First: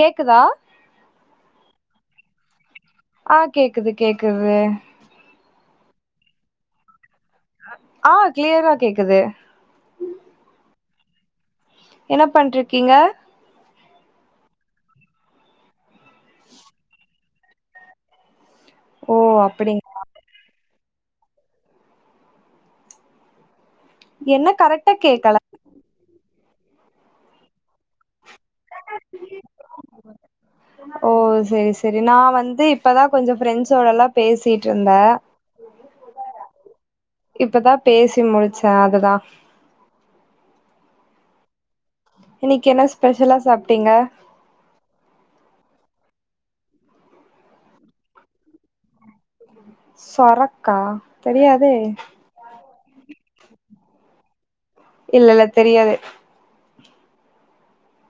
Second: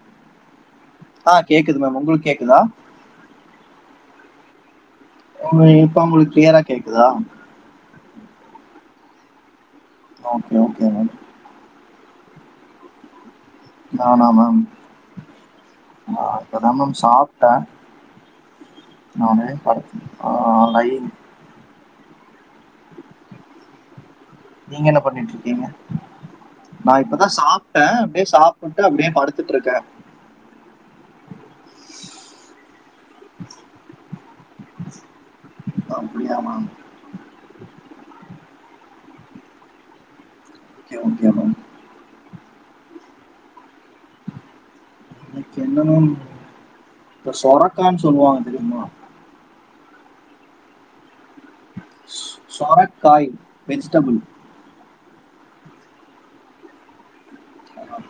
கேக்குதா ஆஹ் கேக்குது மேம் உங்களுக்கு கேக்குதா ஆஹ் கேக்குது கேக்குது ம் இப்ப உங்களுக் க்ளியரா கேக்குதா குது ஓகே ஓகே மேம் என்ன பண்ட்ருக்கீங்க நானா மேம் ஆ இப்பதா மேம் சாப்ட்டே ஓ அப்டிங் [unintelligible] ஆ [unintelligible] என்ன கரெக்ட்டா கேக்கல நா இப்பதா சாப்ட்டே டே சாப்புட்டு அப்டியே படுத்துட்ருக்கே ஓ செரி செரி நா வந்து இப்பதா கொஞ்ச ஃப்ரெண்ட்ஸோடல்லா பேசிட்ருந்த அப்படியா மேம் இப்பதா பேசி முடிச்ச அதுதா ஓகே ஓகே மேம் இன்னைக்கு என்ன ஸ்பெஷலா சாப்ட்டீங்க இன்னக்கி என்னமம் அ சொரக்கான் சொல்லுவாங்க தெரியுமா சொரக்கா தெரியாதே காய் வெஜ்டபிள் இல்லல்ல தெரியாது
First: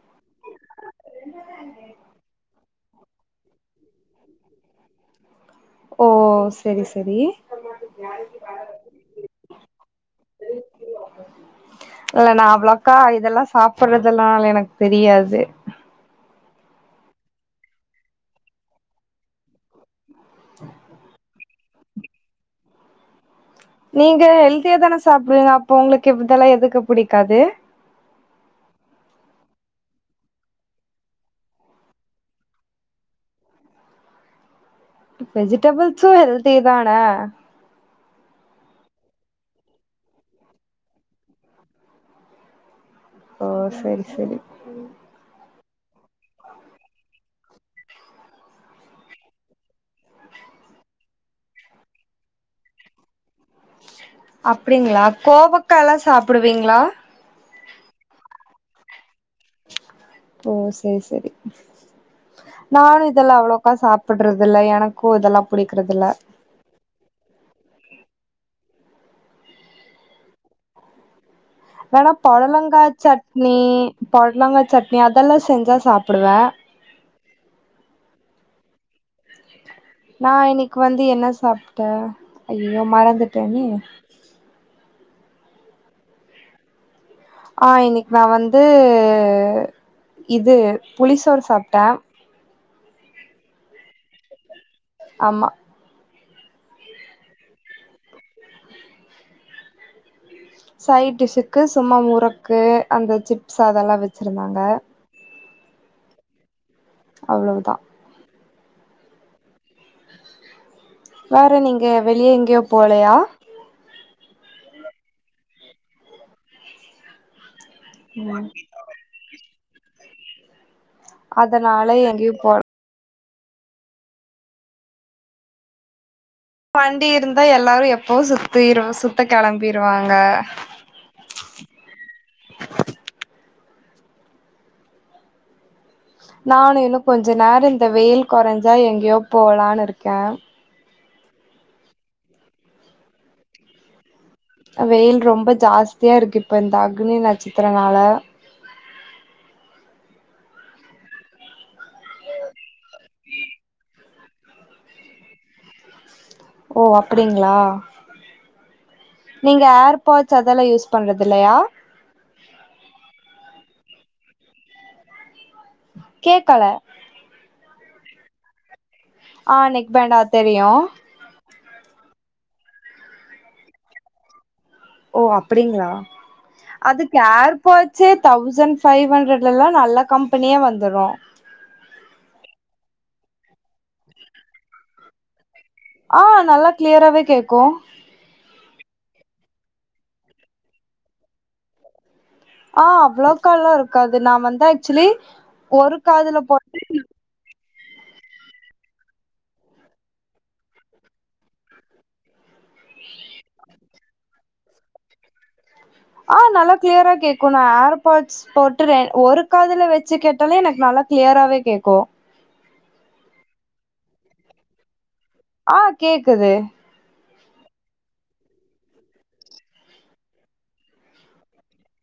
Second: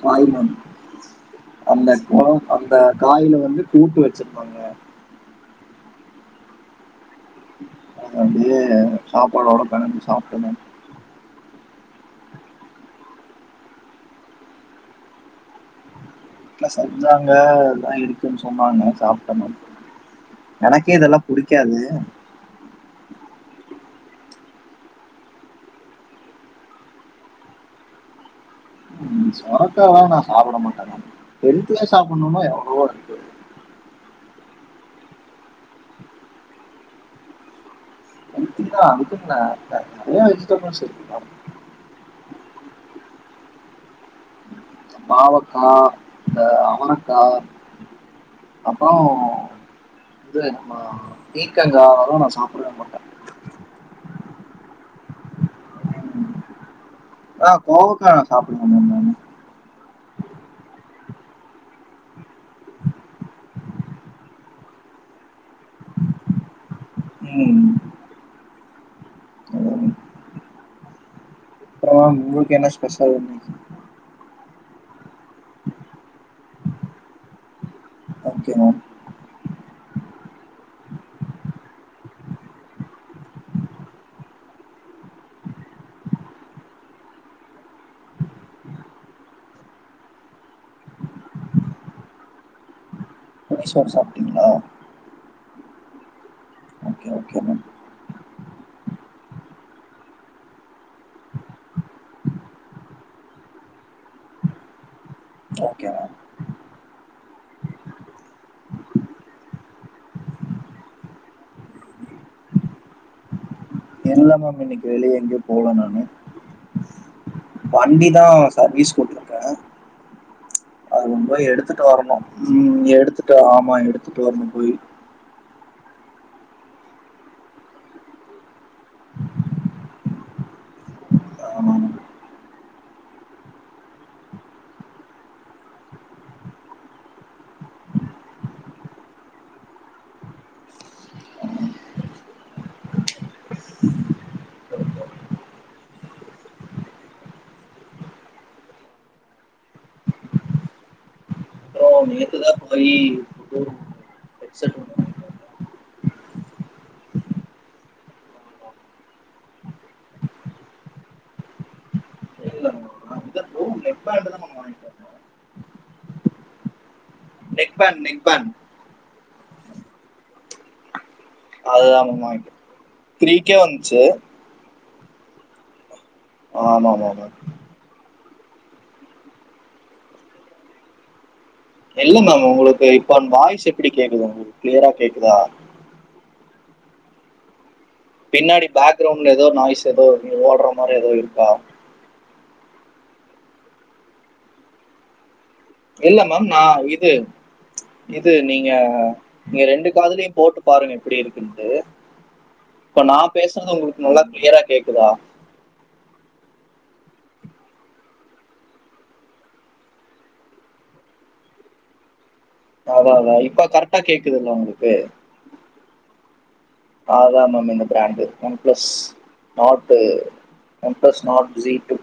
பாய் [unintelligible] அந்த கொழம்பு அந்த காயில வந்து கூட்டு வச்சுருந்தாங்க ஓ செரி செரி அப்டியே சாப்பாடோட பெணஞ்சு சாப்ட மேம் இல்ல நா அவ்ளக்கா இதெல்லா சாப்பர்றதுல்லால எனக் தெரியாது ட்ல செஞ்சாங்க இதுதா இருக்குன் சொன்னாங்க சாப்ட்ட மம் எனக்கே இதெல்லா புடிக் க்காது நீங்க ஹெல்தியா தான சாப்புறிங்க அப்போ உங்ளுக்கு இவ் இதெல்லா எதுக்கு புடிக்காது உம் சொரக்காலா நா சாப்புட மாட்ட மம் ஹெல்த்தியா சாப்புண்ணுன்னா எவ்ளவோ இருக்கு வெஜிடபிள்ஸு ஹெல்த்திதான ஹெல்த்திதா ஒத்துக்குறே அதுக்கு நெறைய வெஜிடபிள்ஸ் இருக்கு மம் ஓ சேரி செ பாவக்கா இந்த அவரக்கா அப்பறோ இது நம்ம பீக்கங்கா அதெல்லா நா சாப்புடவே மாட்டே அப்டிங்ளா கோவக்கால்லா சாப்புடுவீங்ளா ஆ கோவக்கா நா சாப்புடுவ மம் நானு ஓ சேர் சேரி நானு இதெல்லா அவ்ளோக்கா சாப்புட்றதுல்ல எனக்கூ இதெல்லா புடிக்கிறதுல்ல ம் [unintelligible] அப்புறம் வேணா மேம் உங்களுக்கு என்ன பொடலங்கா ஸ்பெஷல் இன்னைக்கு சட்னி பொட்லங்கா சட்னி அதெல்லா செஞ்சா சாப்புடுவே ஓகே மேம் நா இன்னைக்கு வந்து என்ன சாப்ட, ஐய்யய்யோ மறந்துட்டனே ஆஹ் இன்னைக்கு நா வந்து இது புளி சோறு சாப்ட புளிசோர் சாப்டீங்ளா? ஆமா ஓகே ஓகே மேம் சைட்டிஷ்க்கு சும்மா முறக்கு அந்த சிப்ஸ் அதெலாம் வச்சிருந்தாங்க ஓகே மேம் அவ்வளவுதான் வேற நீங்க வெளிய எங்கயும் போலயா? இல்ல மேம் இன்னைக்கு வெளிய எங்கியும் போல நானு வண்டிதா சர்வீஸ் போட்ருக்க அது ரொம்ப எடுத்துட்டு அதனால வரணும் எங்கேயு போல ம் எடுத்து ட்டு ஆமா எடுத்துட்டு வரணும் போய் வண்டி இருந்தா எல்லாரு எப்போ சுத்திரு சுத்த கெளம்பிருவாங்க. ஆமா. நானு இன்னு கொஞ்ச நேரோ இந்த வெயில் கொறஞ்சா எங்யோ போலான்னு இருக்க வெயில் ரொம்ப ஜாஸ்தியாருக்கு இப்ப இந்த அக்னி நட்சத்திரனால ஓ நேத்துதா [unintelligible] எட் செட் ஒன்னு ஓ அப்புடிங்ளா, நீங்க ஏர் பாட்ஸ் அதெல்லா யூஸ் பண்றதில்லையா? இல்ல மேம் இது ப்ரோ நெக் பேண்ட் தான் மேம் வாங்கிட்டு வந்தேன். கேக்கல நெக்பேண் நெக்பேண் அ நெக் பேண்டா தெரியு அதுதாங்மா த்ரீ கே வந்சு ஓ அப்படிங்ளா! ஆமாமா அதுக்கு மேம். ஏர்பாட்ஸே தௌசண் பைவ் ஹண்ட்ரட்லலா நல்ல கம்பெனியா வந்துரு இல்ல மேம் உங்ளுக்கு இப்ப வாய்ஸ் எப்பிடி கேக்குது உங்ளுக்கு க்ளியரா கேக்குதா? ஆ நல்லா க்ளியராவே கேக்கு பின்னாடி பேக்கரவுண்ட்ல எதோ நாய்ஸ் எதோ ஓடுற மாரி எதோ இருக்கா அ அவ்ளோக்கா லா இருக்காது நா வந்து ஆக்ச்சுலி இல்ல மேம் நா இது இது நீங்க நீங்க ரெண்டு காதலுயு போட்டு பாருங்க எப்படி இருக்குன்ட்டு. இப்ப நா பேசுறது உங்ளுக்கு நல்லா க்ளியரா கேக்குதா? அ நல்லா க்ளியரா கேக்கு நா ஏர் பாட்ஸ் போட்டு ரெ ஒரு காதுல வெச்சு கேட்டாலே எனக்கு நல்லா க்ளியராவே கேக்கு அதா அதா இப்ப கரட்டா கேக்குதுல உங்ளுக்கு அ கேக்குது அதா மேம் இந்த brand, OnePlus Nord OnePlus Nord ஷி டூ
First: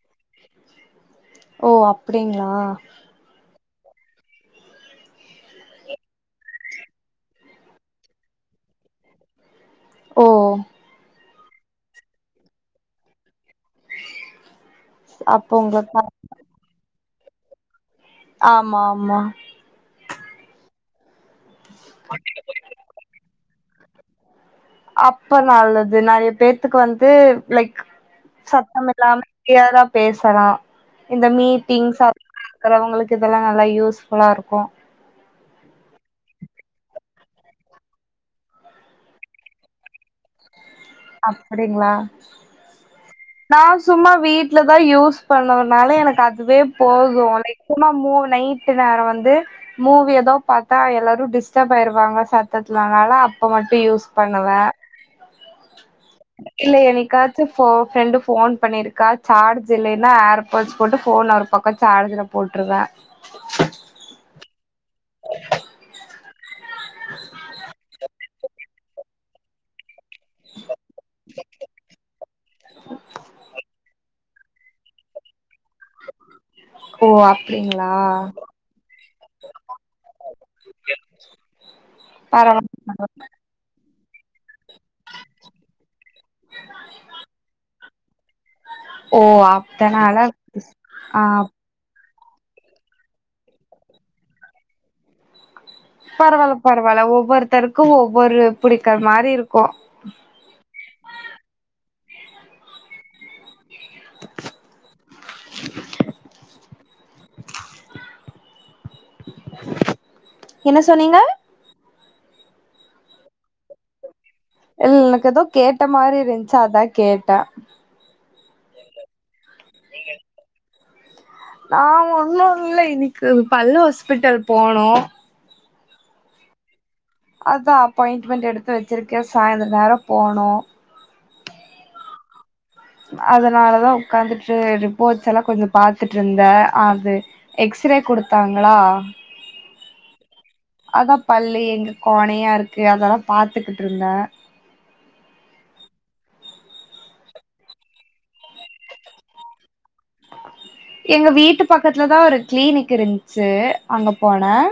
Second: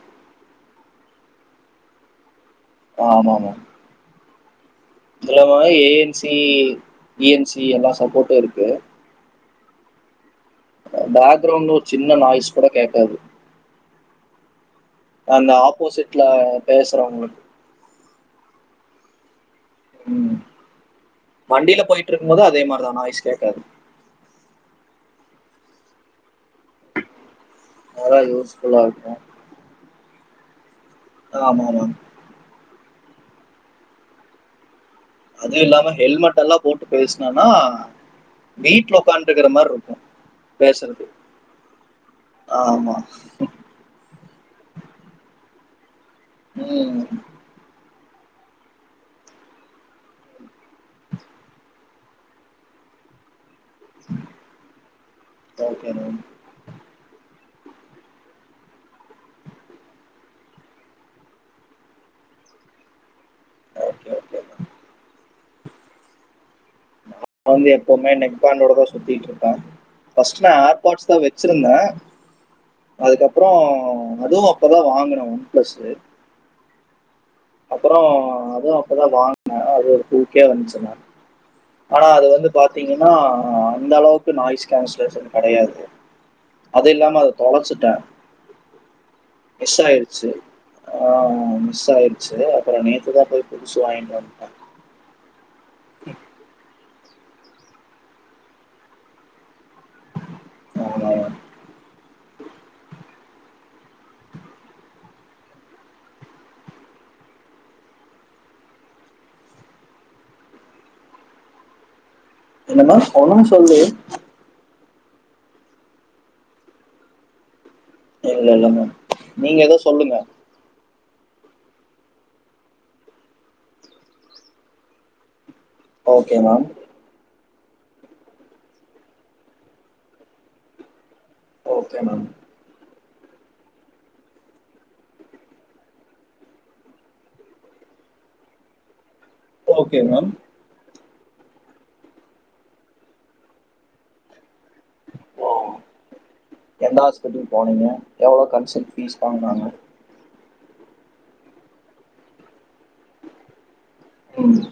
ஓ அப்டிங்ளா! ஆமா ஆமா இதுல மா A N C E N C எல்லா சப்போட்டு இருக்கு ஓ பேக்ரவுண்னு ஒரு சின்ன நாய்ஸ் கூட கேக்காது அந்த அப்ப உங்களுக்கு ஆப்போசிட்ல பேச [unintelligible] ஆமா ஆமா ம் வண்டில போயிட்ருக்கும் போது அதே மாரிதா நாய்ஸ் கேக்காது அப்ப நல்லது நெறைய பேத்துக்கு வந்து லைக் அதான் சத்த யூஸ்ஃபுல்லா இருக்கும் மில்லாம க்ளியரா பேசலா இந்த ஆமா ஆமா மீட்டிங்ஸ் [unintelligible] இருக்கறவங்களுக்கு இதெல்லா நல்லா யூஸ்ஃபுல்லா இருக்கு அது இல்லாம ஹெல்மெட் எல்லா போட்டு பேஸ்னனா வீட்ல உக்காண்டுக்குற மாருக்கு அப்டிங்களா ஆமா நா சும்மா வீட்லதா யூஸ் பண்ணு னால எனக்கு அதுவே ம் போது லைக் நெஜமா மூ நைட்டு நேரொ வந்து மூவி எதோ பாத்தா எல்லாரு டிஸ்டப் ஆயிருவாங்க சத்தத்துலனால அப் ப மட்டு யூஸ் பண்ணுவ ஓகே இல்ல என்னைக்காச்சு போ ஃப்ரெண்டு போன் பண்ணிருக்கா சார்ஜ் இல்லைன்னா ஏர்பாட்ஸ் போட்டு போன் ஒரு பக்கோ சார்ஜ்ல போட்டுருவ ஓகே ஓகே வந்து எப்புமே நெக்பேண்டோடதா சுத்திட்டுருப்ப பஸ்ட் நா ஆர்பா்ட்ஸ்தா வேச்சிருந்த அதுக்கப்றோ அதுவும் அப்பதா வாங்கனோ ஒன் ப்ளஸ்சு [inaudible] அப்டிங்களா அப்புறோ அதும் அப்பதா வாங்கின அது ஒரு டூ கே வந்துச்சுனா ஆனா அது வந்து பரவா பாத்தீங்கன்னா அந்த அளவுக்கு நாய்ஸ் கேன்சலேஷன் கெடையாது அது இல்லாம அத தொலைச்சிட்ட ஓ ஆப்தனால ஆயிடுச்சு ஸ் ஆஹ் சேரி அப்புறோ நேத்துதா போய் புதுசு வாங்கிட்டு வந்ட்ட பரவால்ல பரவா ல்ல ஒவ்வொருத்தருக்கு ஒவ்வொரு புடிக்கிற மாரி இருக்கு ஆமா என்ன சொன்னீங்க என்னம்மா ஒண்ணும் சொல்லியே இல் எனக்கு எதோ கேட்ட மாரி இருந்துச்சு அதா கேட்ட இல்ல இல்லம்மா நீங்க எதோ சொல்லுங்க நா ஒன்னு இல்ல இன்னிக்கு பல் ஹாஸ்பிட்டல் போனு ஓகே மேம் அதா அப்பாயிண்ட்டுமென்ட் எடுத்து வெச்சிருக்க சாயந்தர நேரோ போனு ஓகே மேம் அதனாலதா உக்காந்துட்டு ரிப்போர்ட்ஸ் எல்லா கொஞ்சோ பாத்துட்டுருந்த அது எக்ஸ்ரே குடுத்தாங்ளா ஓகே மேம் அதா பள்ளி எங்க கோணையா இருக்கு அதெல்லா பாத்துகிட்டு இருந்த ஓ எந்த ஹாஸ்பிட்டல் போனீங்க எவ்ளோ கன்சல்ட் ஃபீஸ் வாங்கினாங்க எங்க வீட்டு பக்கத்துலதா ஒரு க்ளீனிக் இருந்ச்சு அங்க போன ம்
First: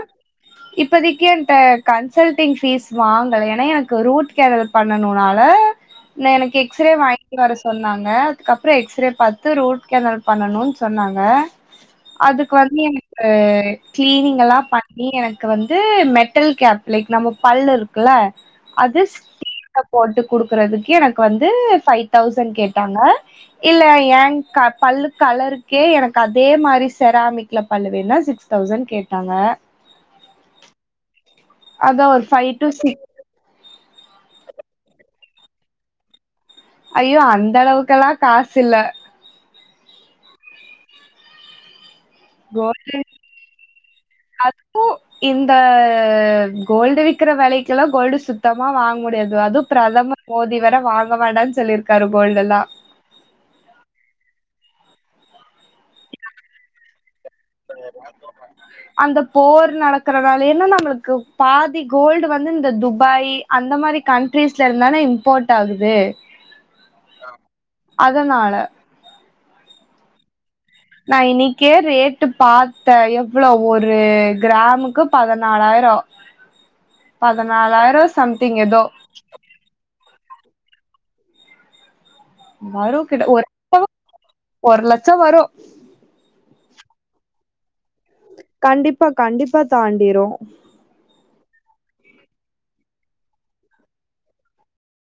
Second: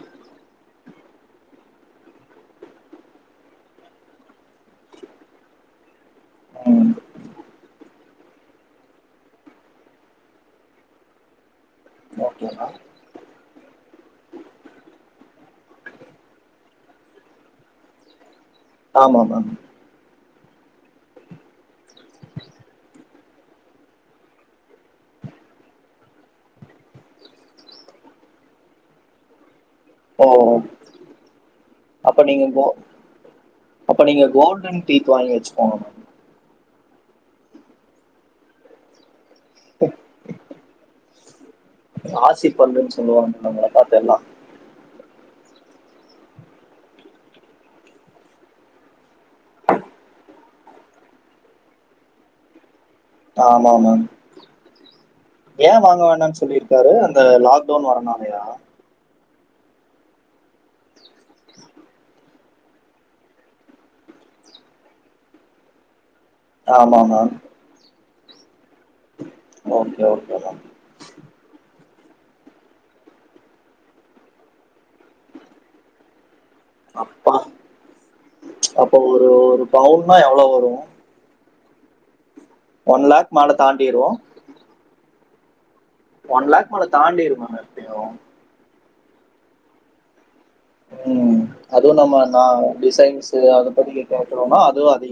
இப்பதிக்கி என்ட்ட கன்சல்டிங் ஃபீஸ் வாங்கல ஏனா எனக்கு ரூட் கேனல் பண்ணனுனால நெ எனக் எக்ஸ்ரே ம் வாங்கிட்டு வர சொன்னாங்க அதுக்கப்புறோ எக்ஸ்ரே பாத்து ரூட் கேனல் பண்ணனு சொன்னாங்க ஓகே அதுக்கு மேம் வந்து எனக்கு க்ளீனிங் எல்லா பண்ணி எனக்கு வந்து மெட்டல் கேப் லைக் நம்ம பல் இருக்குல்ல அது ஆமாம் மேம் [unintelligible] போட்டுக் குடுக்கறதுக்கே எனக்கு வந்து ஃபை தௌசண்ட் கேட்டாங்க இல்ல என் க பல்லு கலருக் கே எனக்கு அதே மாரி செராமிக்ல பல்லு வேன்னா சிக்ஸ் தௌசண்ட் கேட்டாங்க ஹோ அதா ஒரு ஃபை டு சிக் அப்ப நீங்க கோல்டன் டீத் வாங்கி வச்சுக்கோணும் ஐயோ அந்த அளவுக்கெல்லாம் காசு இல்ல ராசி பல்லுனு கோல்டன் சொல்லுவாங்க உங்கள பாத்து எல்லாம் காசு இந்த கோல்டு விக்கிற வெலைக்குல்லாம் கோல்டு சுத்தமா வாங்க முடியாது அதுவும் பிரதமர் மோதி வேற வாங்க வேண்டான்னு சொல்லியிருக்காரு கோல்டுல்லாம் ஆமா ஆமாம் ஏன் வாங்க வேண்டாம்ன்னு சொல்லிருக்காரு அந்த லாக்டவுன் வரனாலயா அந்த போர் நடக்கறனால ஏன்னா நம்மளுக்கு பாதி கோல்டு வந்து இந்த துபாய் அந்த மாரி கண்ட்ரீஸ்ல இருந்துதானே இம்போர்ட் ஆகுது ஆமாமா அதனால ஓகே ஓகேமா நா இன்னைக்கே ரேட்டு பாத்தேன் எவ்ளோ ஒரு கிராமுக்கு பதினாலாயிரோம் அப்பா ஏதோ அப்போ ஒரு ஒரு பவுனு ஆ எவ்ளோ வரும் வரு ஒன் லாக் மாலை தாண்டிரு சோ வரு ஒன் லேக் மேல தாண்டிரும்ம மத்தியம் கண்டிப்பா கண்டிப்பா தாண்டிரோ உம் அதுவு நம்ம நா டிசைன்ஸ்ஸு அத பத்தி கேக்குறோமா அதுவு அதிக